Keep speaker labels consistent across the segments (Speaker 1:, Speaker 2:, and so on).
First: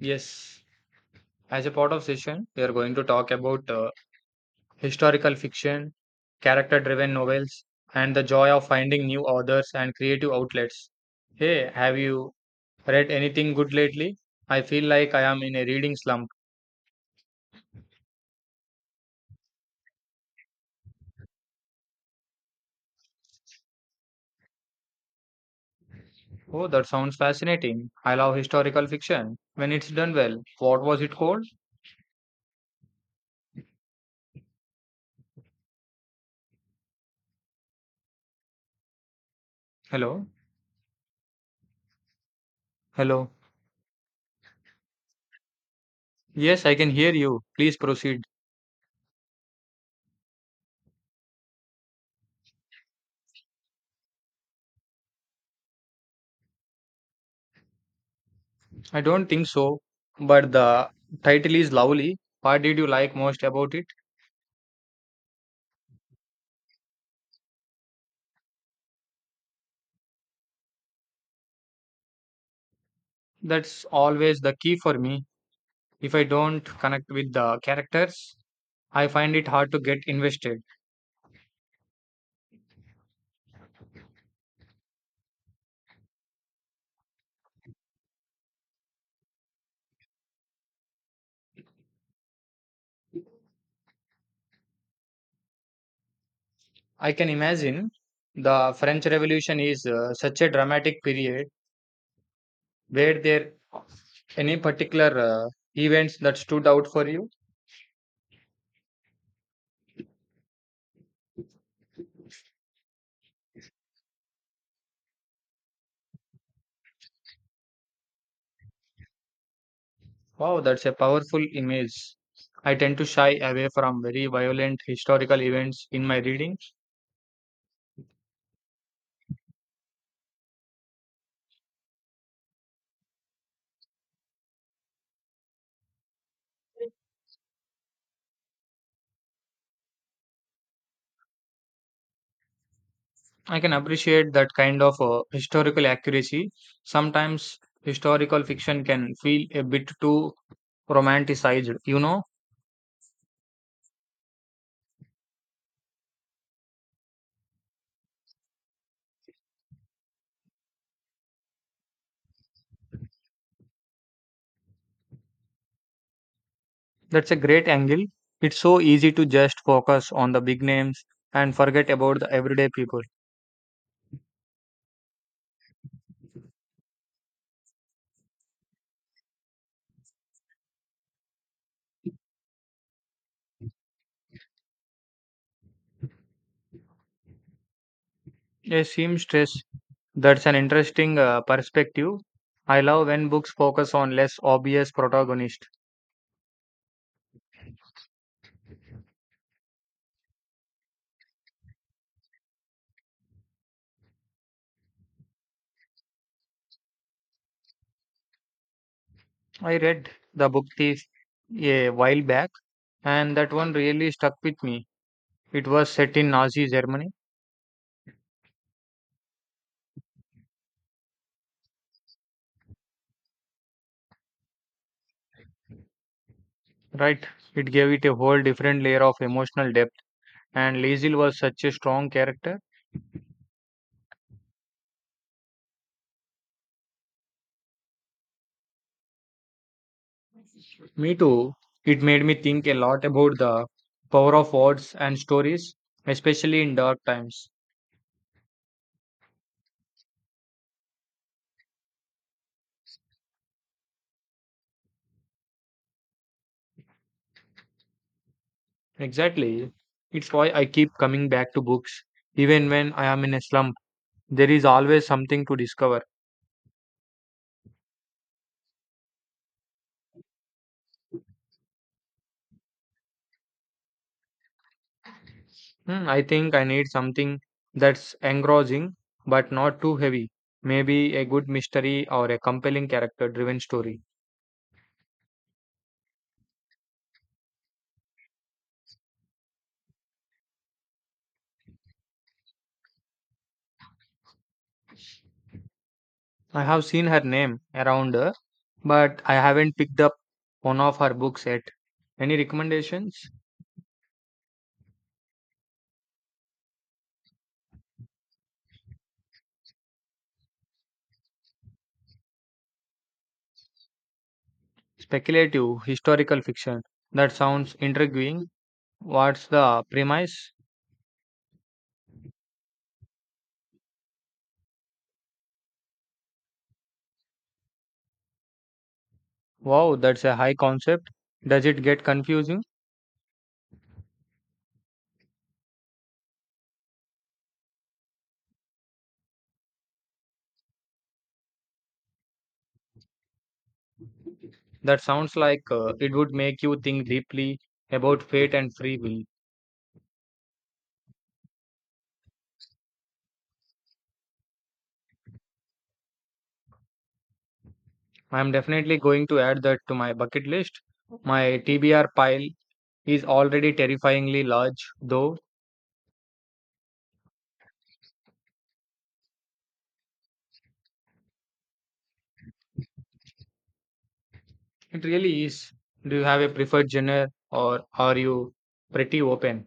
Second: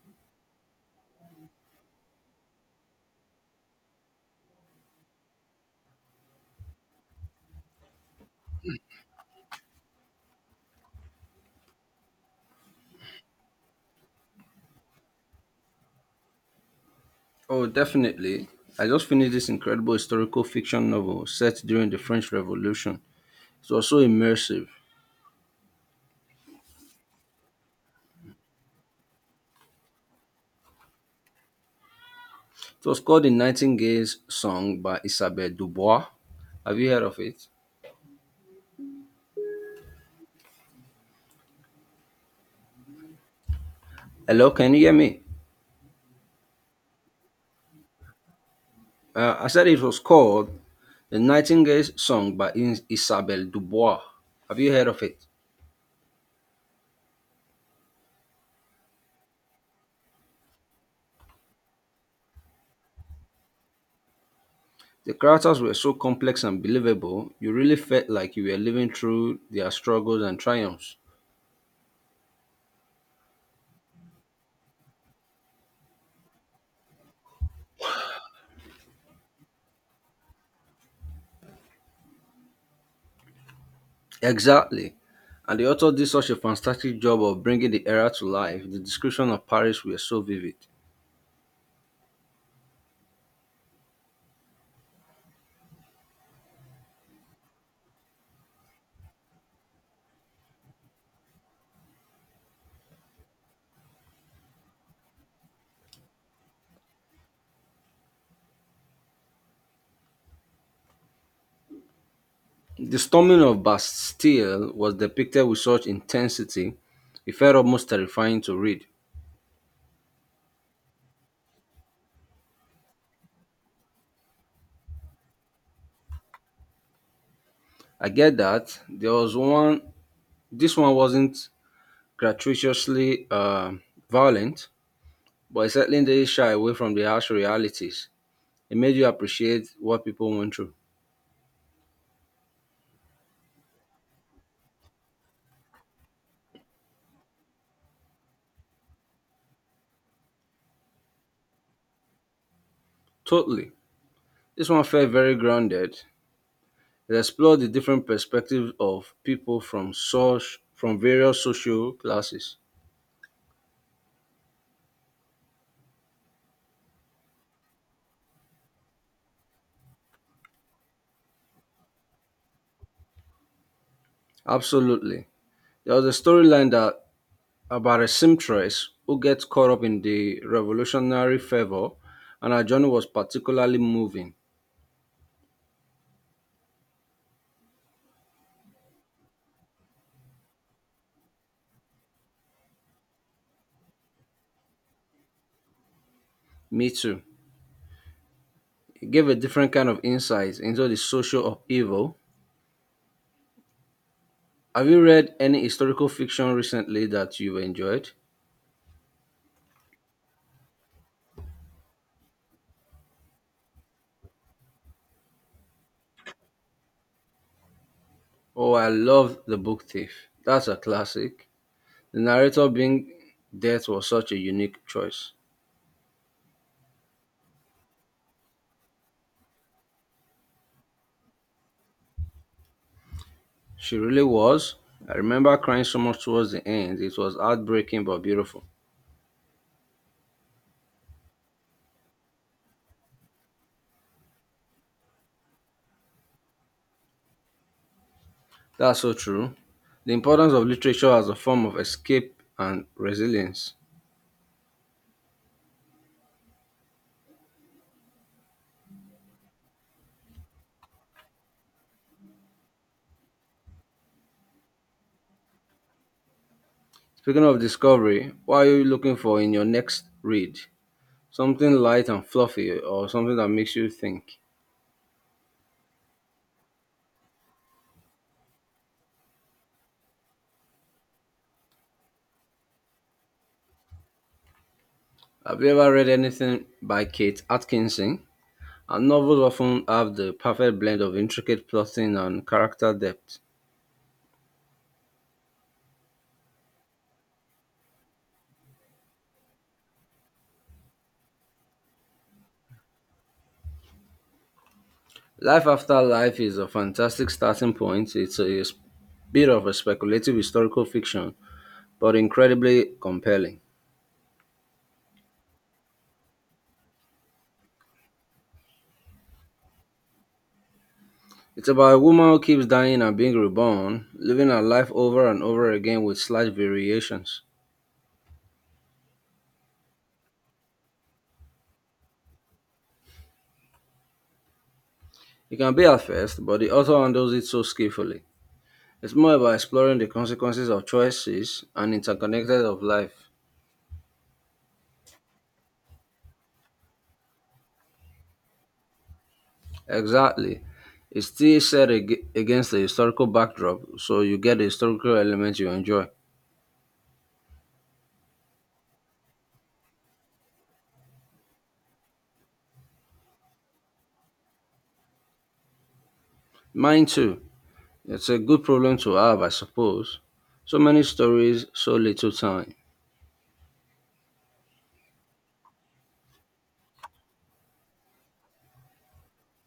Speaker 1: Yes, as a part of session, we are going to talk about historical fiction, character-driven novels, and the joy of finding new authors and creative outlets. Hey, have you read anything good lately? I feel like I am in a reading slump.
Speaker 2: Oh, definitely. I just finished this incredible historical fiction novel set during the French Revolution. It was so immersive.
Speaker 1: Oh, that sounds fascinating. I love historical fiction when it's done well. What was it called?
Speaker 2: It was called The Nightingale's Song by Isabelle Dubois. Have you heard of it?
Speaker 1: Hello? Hello?
Speaker 2: Hello, can you hear me?
Speaker 1: Yes, I can hear you. Please proceed.
Speaker 2: I said it was called The Nightingale's Song by Isabelle Dubois. Have you heard of it?
Speaker 1: I don't think so, but the title is lovely. What did you like most about it?
Speaker 2: The characters were so complex and believable, you really felt like you were living through their struggles and triumphs.
Speaker 1: That's always the key for me. If I don't connect with the characters, I find it hard to get invested.
Speaker 2: Exactly. And the author did such a fantastic job of bringing the era to life. The description of Paris were so vivid.
Speaker 1: I can imagine the French Revolution is such a dramatic period. Were there any particular events that stood out for you?
Speaker 2: The storming of Bastille was depicted with such intensity, it felt almost terrifying to read.
Speaker 1: Wow, that's a powerful image. I tend to shy away from very violent historical events in my reading.
Speaker 2: I get that. There was one, this one wasn't gratuitously violent, but it certainly didn't shy away from the harsh realities. It made you appreciate what people went through.
Speaker 1: I can appreciate that kind of historical accuracy. Sometimes historical fiction can feel a bit too romanticized, you know?
Speaker 2: Totally. This one felt very grounded. It explored the different perspectives of people from such from various social classes.
Speaker 1: That's a great angle. It's so easy to just focus on the big names and forget about the everyday people.
Speaker 2: Absolutely. There was a storyline that about a seamstress who gets caught up in the revolutionary fervor, and her journey was particularly moving.
Speaker 1: A seamstress, that's an interesting perspective. I love when books focus on less obvious protagonists.
Speaker 2: Me too. It gave a different kind of insight into the social upheaval. Have you read any historical fiction recently that you've enjoyed?
Speaker 1: I read The Book Thief a while back, and that one really stuck with me. It was set in Nazi Germany.
Speaker 2: Oh, I love The Book Thief. That's a classic. The narrator being death was such a unique choice.
Speaker 1: Right, it gave it a whole different layer of emotional depth, and Lazil was such a strong character.
Speaker 2: She really was. I remember crying so much towards the end. It was heartbreaking but beautiful.
Speaker 1: Me too. It made me think a lot about the power of words and stories, especially in dark times.
Speaker 2: That's so true. The importance of literature as a form of escape and resilience.
Speaker 1: Exactly. It's why I keep coming back to books. Even when I am in a slump, there is always something to discover.
Speaker 2: Speaking of discovery, what are you looking for in your next read? Something light and fluffy or something that makes you think.
Speaker 1: Hmm, I think I need something that's engrossing but not too heavy. Maybe a good mystery or a compelling character driven story.
Speaker 2: Have you ever read anything by Kate Atkinson? Her novels often have the perfect blend of intricate plotting and character depth.
Speaker 1: I have seen her name around, but I haven't picked up one of her books yet. Any recommendations?
Speaker 2: Life After Life is a fantastic starting point. It's a bit of a speculative historical fiction, but incredibly compelling.
Speaker 1: Speculative historical fiction. That sounds intriguing. What's the premise?
Speaker 2: It's about a woman who keeps dying and being reborn, living her life over and over again with slight variations.
Speaker 1: Wow, that's a high concept. Does it get confusing?
Speaker 2: It can be at first, but the author handles it so skillfully. It's more about exploring the consequences of choices and interconnected of life.
Speaker 1: That sounds like it would make you think deeply about fate and free will.
Speaker 2: Exactly. It's still set against the historical backdrop, so you get the historical element you enjoy.
Speaker 1: I'm definitely going to add that to my bucket list. My TBR pile is already terrifyingly large, though.
Speaker 2: Mine too. It's a good problem to have, I suppose. So many stories, so little time.
Speaker 1: It really is. Do you have a preferred genre or are you pretty open?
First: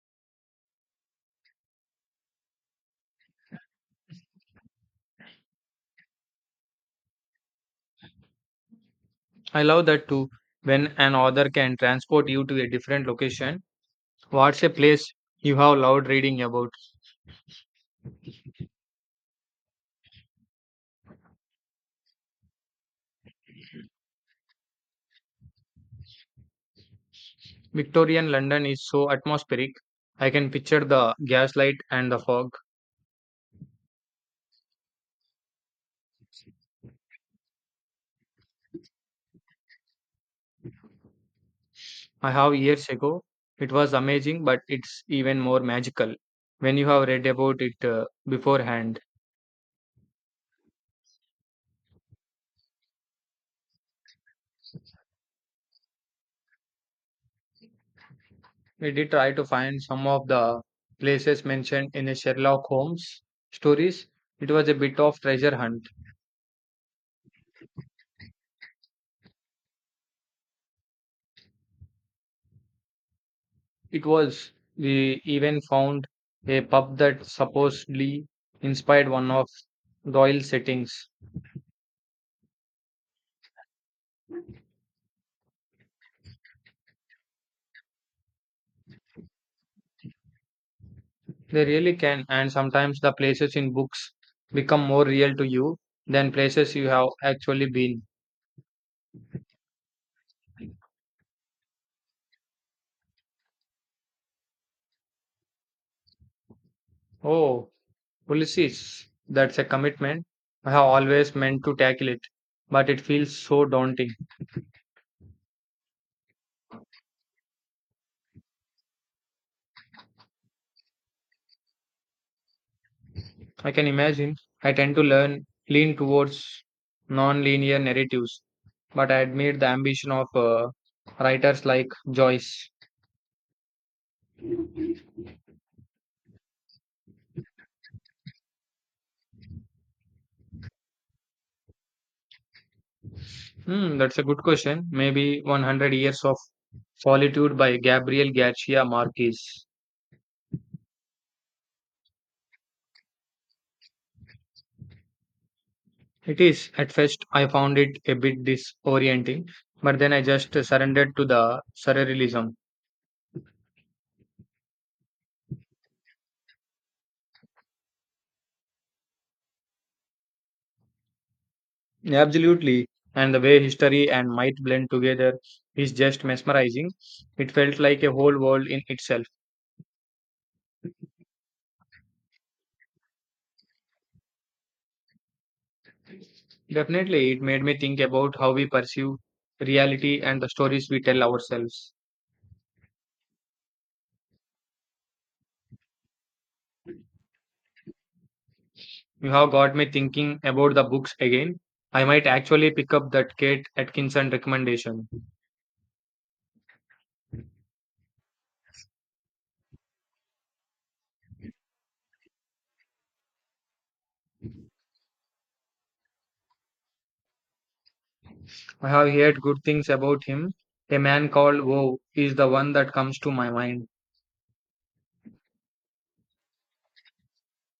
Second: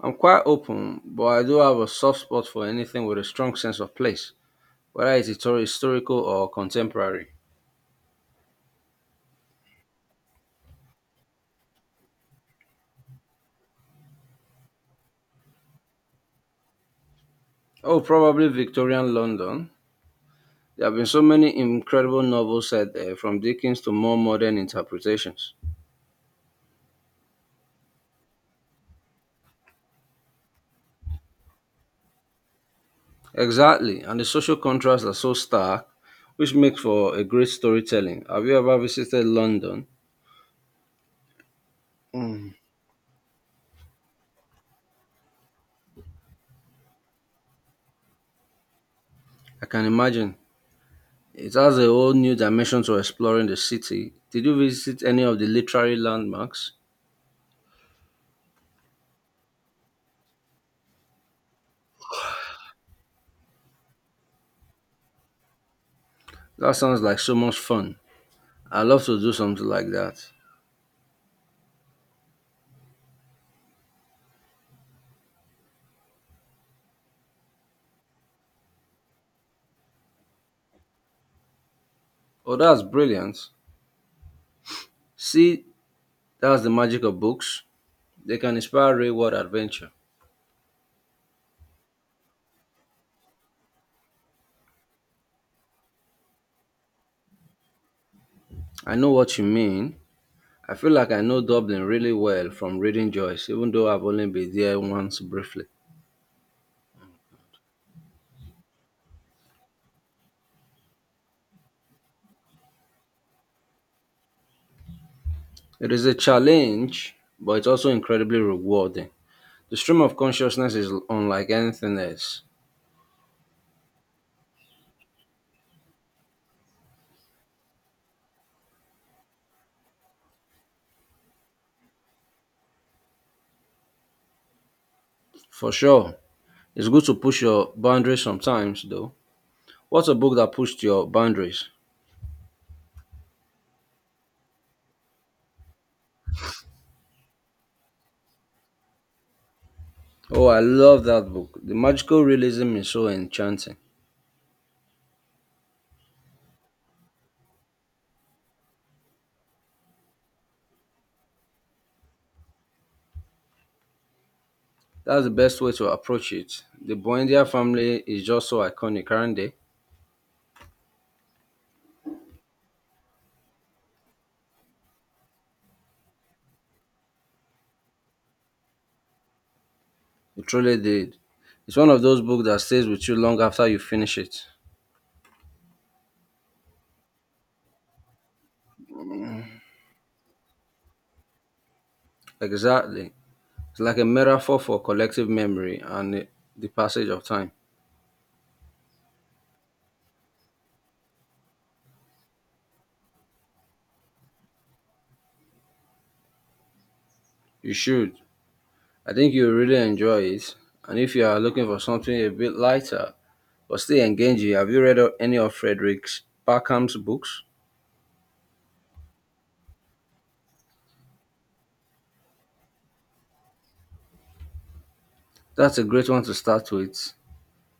Speaker 2: I'm quite open, but I do have a soft spot for anything with a strong sense of place, whether it's historical or contemporary.
Speaker 1: I love that too. When an author can transport you to a different location, what's a place you have loved reading about?
Speaker 2: Oh, probably Victorian London. There have been so many incredible novels set there, from Dickens to more modern interpretations.
Speaker 1: Victorian London is so atmospheric. I can picture the gaslight and the fog.
Speaker 2: Exactly, and the social contrasts are so stark, which makes for a great storytelling. Have you ever visited London?
Speaker 1: I have years ago. It was amazing, but it's even more magical when you have read about it beforehand.
Speaker 2: I can imagine. It has a whole new dimension to exploring the city. Did you visit any of the literary landmarks?
Speaker 1: We did try to find some of the places mentioned in Sherlock Holmes stories. It was a bit of treasure hunt.
Speaker 2: That sounds like so much fun. I'd love to do something like that.
Speaker 1: It was. We even found a pub that supposedly inspired one of Doyle's settings.
Speaker 2: Oh, that's brilliant. See, that's the magic of books. They can inspire real world adventure.
Speaker 1: They really can, and sometimes the places in books become more real to you than places you have actually been.
Speaker 2: I know what you mean. I feel like I know Dublin really well from reading Joyce, even though I've only been there once briefly.
Speaker 1: Oh, Ulysses, that's a commitment. I have always meant to tackle it, but it feels so daunting.
Speaker 2: It is a challenge, but it's also incredibly rewarding. The stream of consciousness is unlike anything else.
Speaker 1: I can imagine. I tend to learn lean towards non-linear narratives, but I admire the ambition of writers like Joyce.
Speaker 2: For sure. It's good to push your boundaries sometimes, though. What's a book that pushed your boundaries?
Speaker 1: Hmm, that's a good question. Maybe 100 Years of Solitude by Gabriel Garcia Marquez.
Speaker 2: Oh, I love that book. The magical realism is so enchanting.
Speaker 1: It is. At first, I found it a bit disorienting, but then I just surrendered to the surrealism.
Speaker 2: That's the best way to approach it. The Buendia family is just so iconic, aren't they?
Speaker 1: Absolutely. And the way history and might blend together is just mesmerizing. It felt like a whole world in itself.
Speaker 2: It truly did. It's one of those books that stays with you long after you finish it.
Speaker 1: Definitely, it made me think about how we perceive reality and the stories we tell ourselves.
Speaker 2: Exactly. It's like a metaphor for collective memory and the passage of time.
Speaker 1: You have got me thinking about the books again. I might actually pick up that Kate Atkinson recommendation.
Speaker 2: You should. I think you'll really enjoy it. And if you are looking for something a bit lighter but still engaging, have you read any of Frederick Barkham's books?
Speaker 1: I have heard good things about him. A Man Called Woe is the one that comes to my mind.
Speaker 2: That's a great one to start with.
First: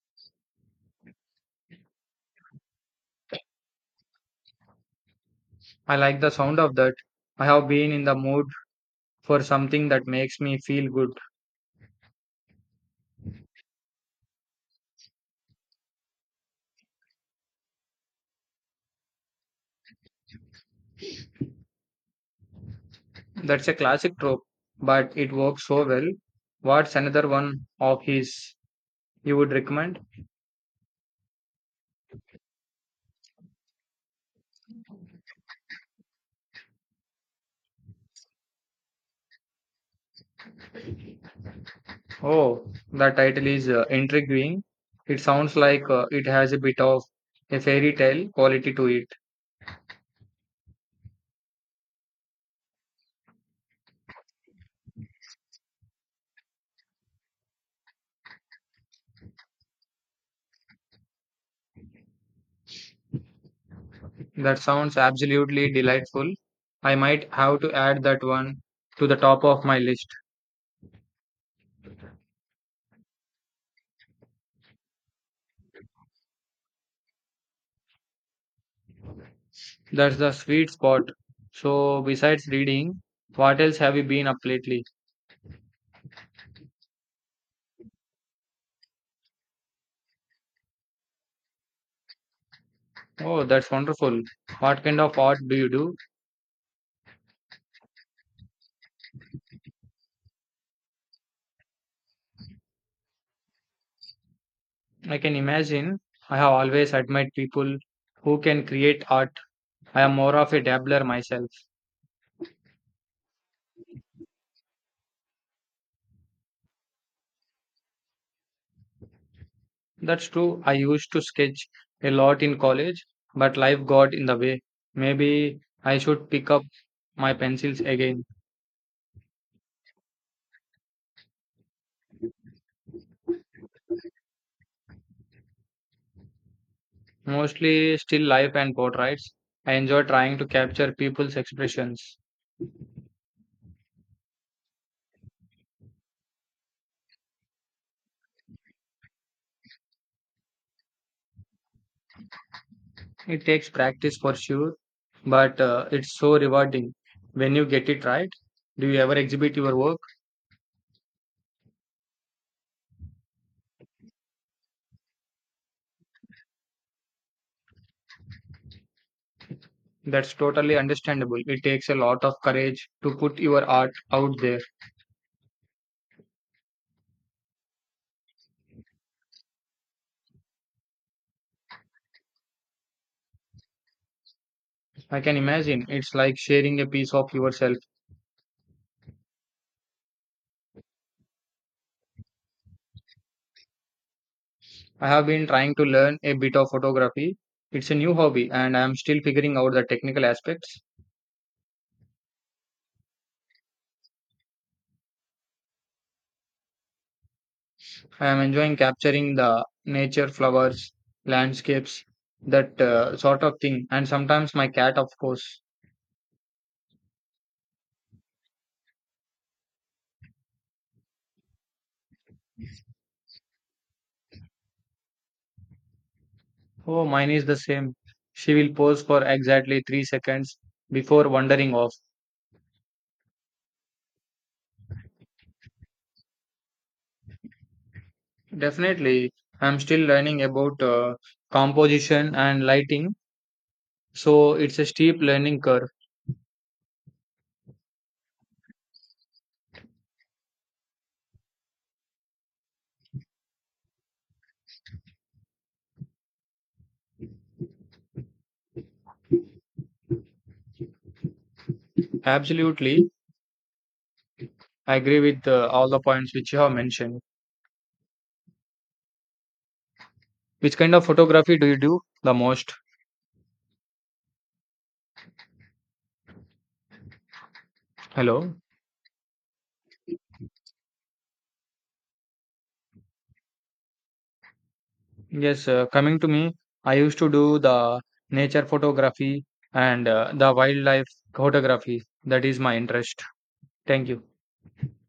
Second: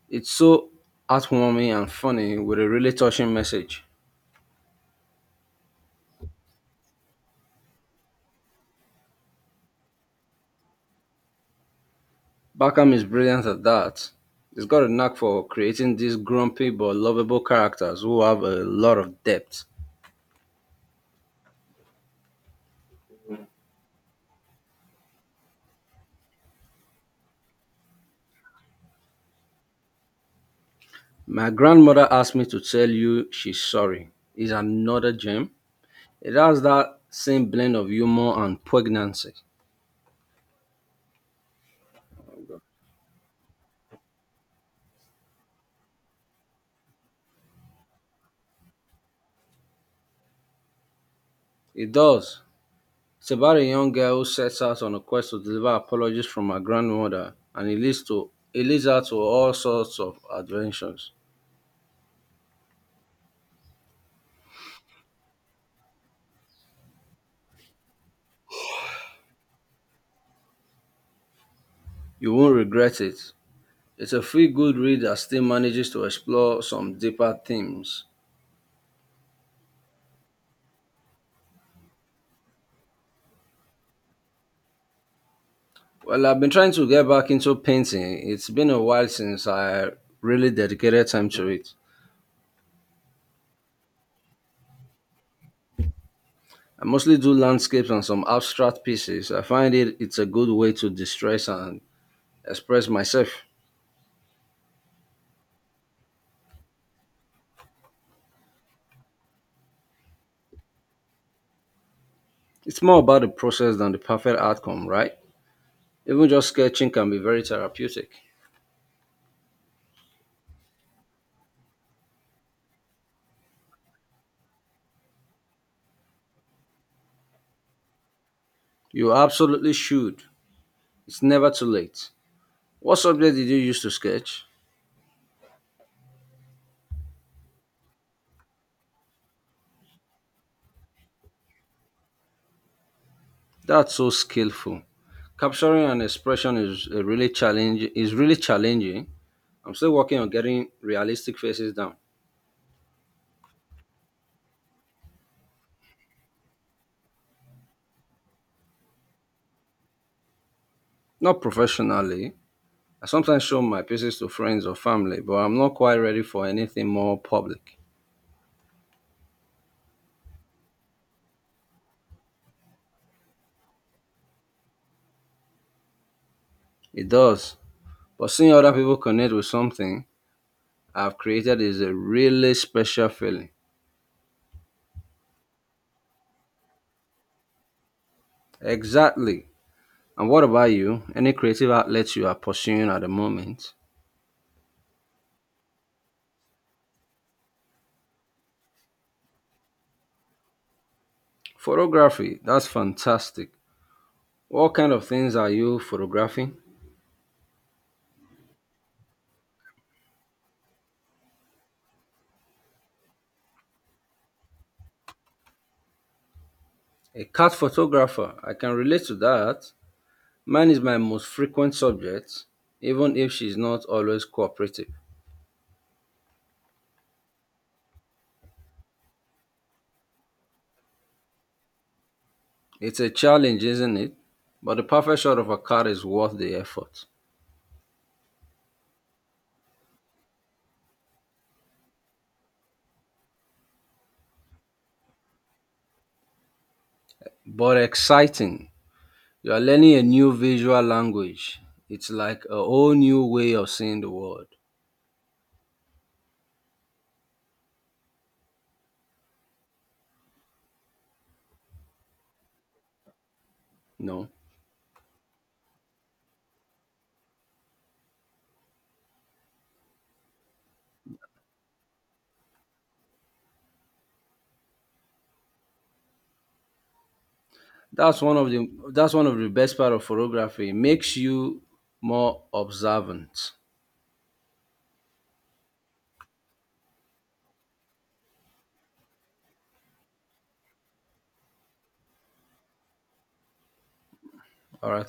Speaker 2: It's so heartwarming and funny with a really touching message.
Speaker 1: I like the sound of that. I have been in the mood for something that makes me feel good.
Speaker 2: Barkham is brilliant at that. He's got a knack for creating these grumpy but lovable characters who have a lot of depth.
Speaker 1: That's a classic trope, but it works so well. What's another one of his you would recommend?
Speaker 2: My grandmother asked me to tell you she's sorry. Is another gem. It has that same blend of humor and poignancy.
Speaker 1: Oh, the title is intriguing. It sounds like it has a bit of a fairy tale quality to it.
Speaker 2: It does. It's about a young girl who sets out on a quest to deliver apologies from her grandmother, and it leads her to all sorts of adventures.
Speaker 1: That sounds absolutely delightful. I might have to add that one to the top of my list.
Speaker 2: You won't regret it. It's a feel-good read that still manages to explore some deeper themes.
Speaker 1: That's the sweet spot. So, besides reading, what else have you been up lately?
Speaker 2: Well, I've been trying to get back into painting. It's been a while since I really dedicated time to it.
Speaker 1: Oh, that's wonderful. What kind of art do you do?
Speaker 2: I mostly do landscapes and some abstract pieces. I find it's a good way to distress and express myself.
Speaker 1: I can imagine. I have always admired people who can create art. I am more of a dabbler myself.
Speaker 2: It's more about the process than the perfect outcome, right? Even just sketching can be very therapeutic.
Speaker 1: That's true. I used to sketch a lot in college, but life got in the way. Maybe I should pick up my pencils again.
Speaker 2: You absolutely should. It's never too late. What subject did you use to sketch?
Speaker 1: Mostly still life and portraits. I enjoy trying to capture people's expressions.
Speaker 2: That's so skillful. Capturing an expression is a really challenge Is really challenging. I'm still working on getting realistic faces down.
Speaker 1: It takes practice for sure, but it's so rewarding when you get it right. Do you ever exhibit your work?
Speaker 2: Not professionally. I sometimes show my pieces to friends or family, but I'm not quite ready for anything more public.
Speaker 1: That's totally understandable. It takes a lot of courage to put your art out there.
Speaker 2: It does. But seeing other people connect with something I've created is a really special feeling.
Speaker 1: I can imagine it's like sharing a piece of yourself.
Speaker 2: Exactly. And what about you? Any creative outlets you are pursuing at the moment?
Speaker 1: I have been trying to learn a bit of photography. It's a new hobby and I am still figuring out the technical aspects.
Speaker 2: Photography, that's fantastic. What kind of things are you photographing?
Speaker 1: I am enjoying capturing the nature, flowers, landscapes, that sort of thing. And sometimes my cat, of course.
Speaker 2: A cat photographer, I can relate to that. Mine is my most frequent subject, even if she's not always cooperative.
Speaker 1: Oh, mine is the same. She will pose for exactly 3 seconds before wandering off.
Speaker 2: It's a challenge, isn't it? But the perfect shot of a cat is worth the effort.
Speaker 1: Definitely, I'm still learning about composition and lighting. So it's a steep learning curve.
Speaker 2: But exciting. You are learning a new visual language. It's like a whole new way of seeing the world.
Speaker 1: Absolutely,
Speaker 2: You know,
Speaker 1: I agree with all the points which you have mentioned. Which kind of photography do you do the most?
Speaker 2: that's one of
Speaker 1: Hello.
Speaker 2: the that's one of the best part of photography. It makes you more observant.
Speaker 1: Yes, coming to me, I used to do the nature photography and the wildlife photography. That is my interest. Thank you.
Speaker 2: All right.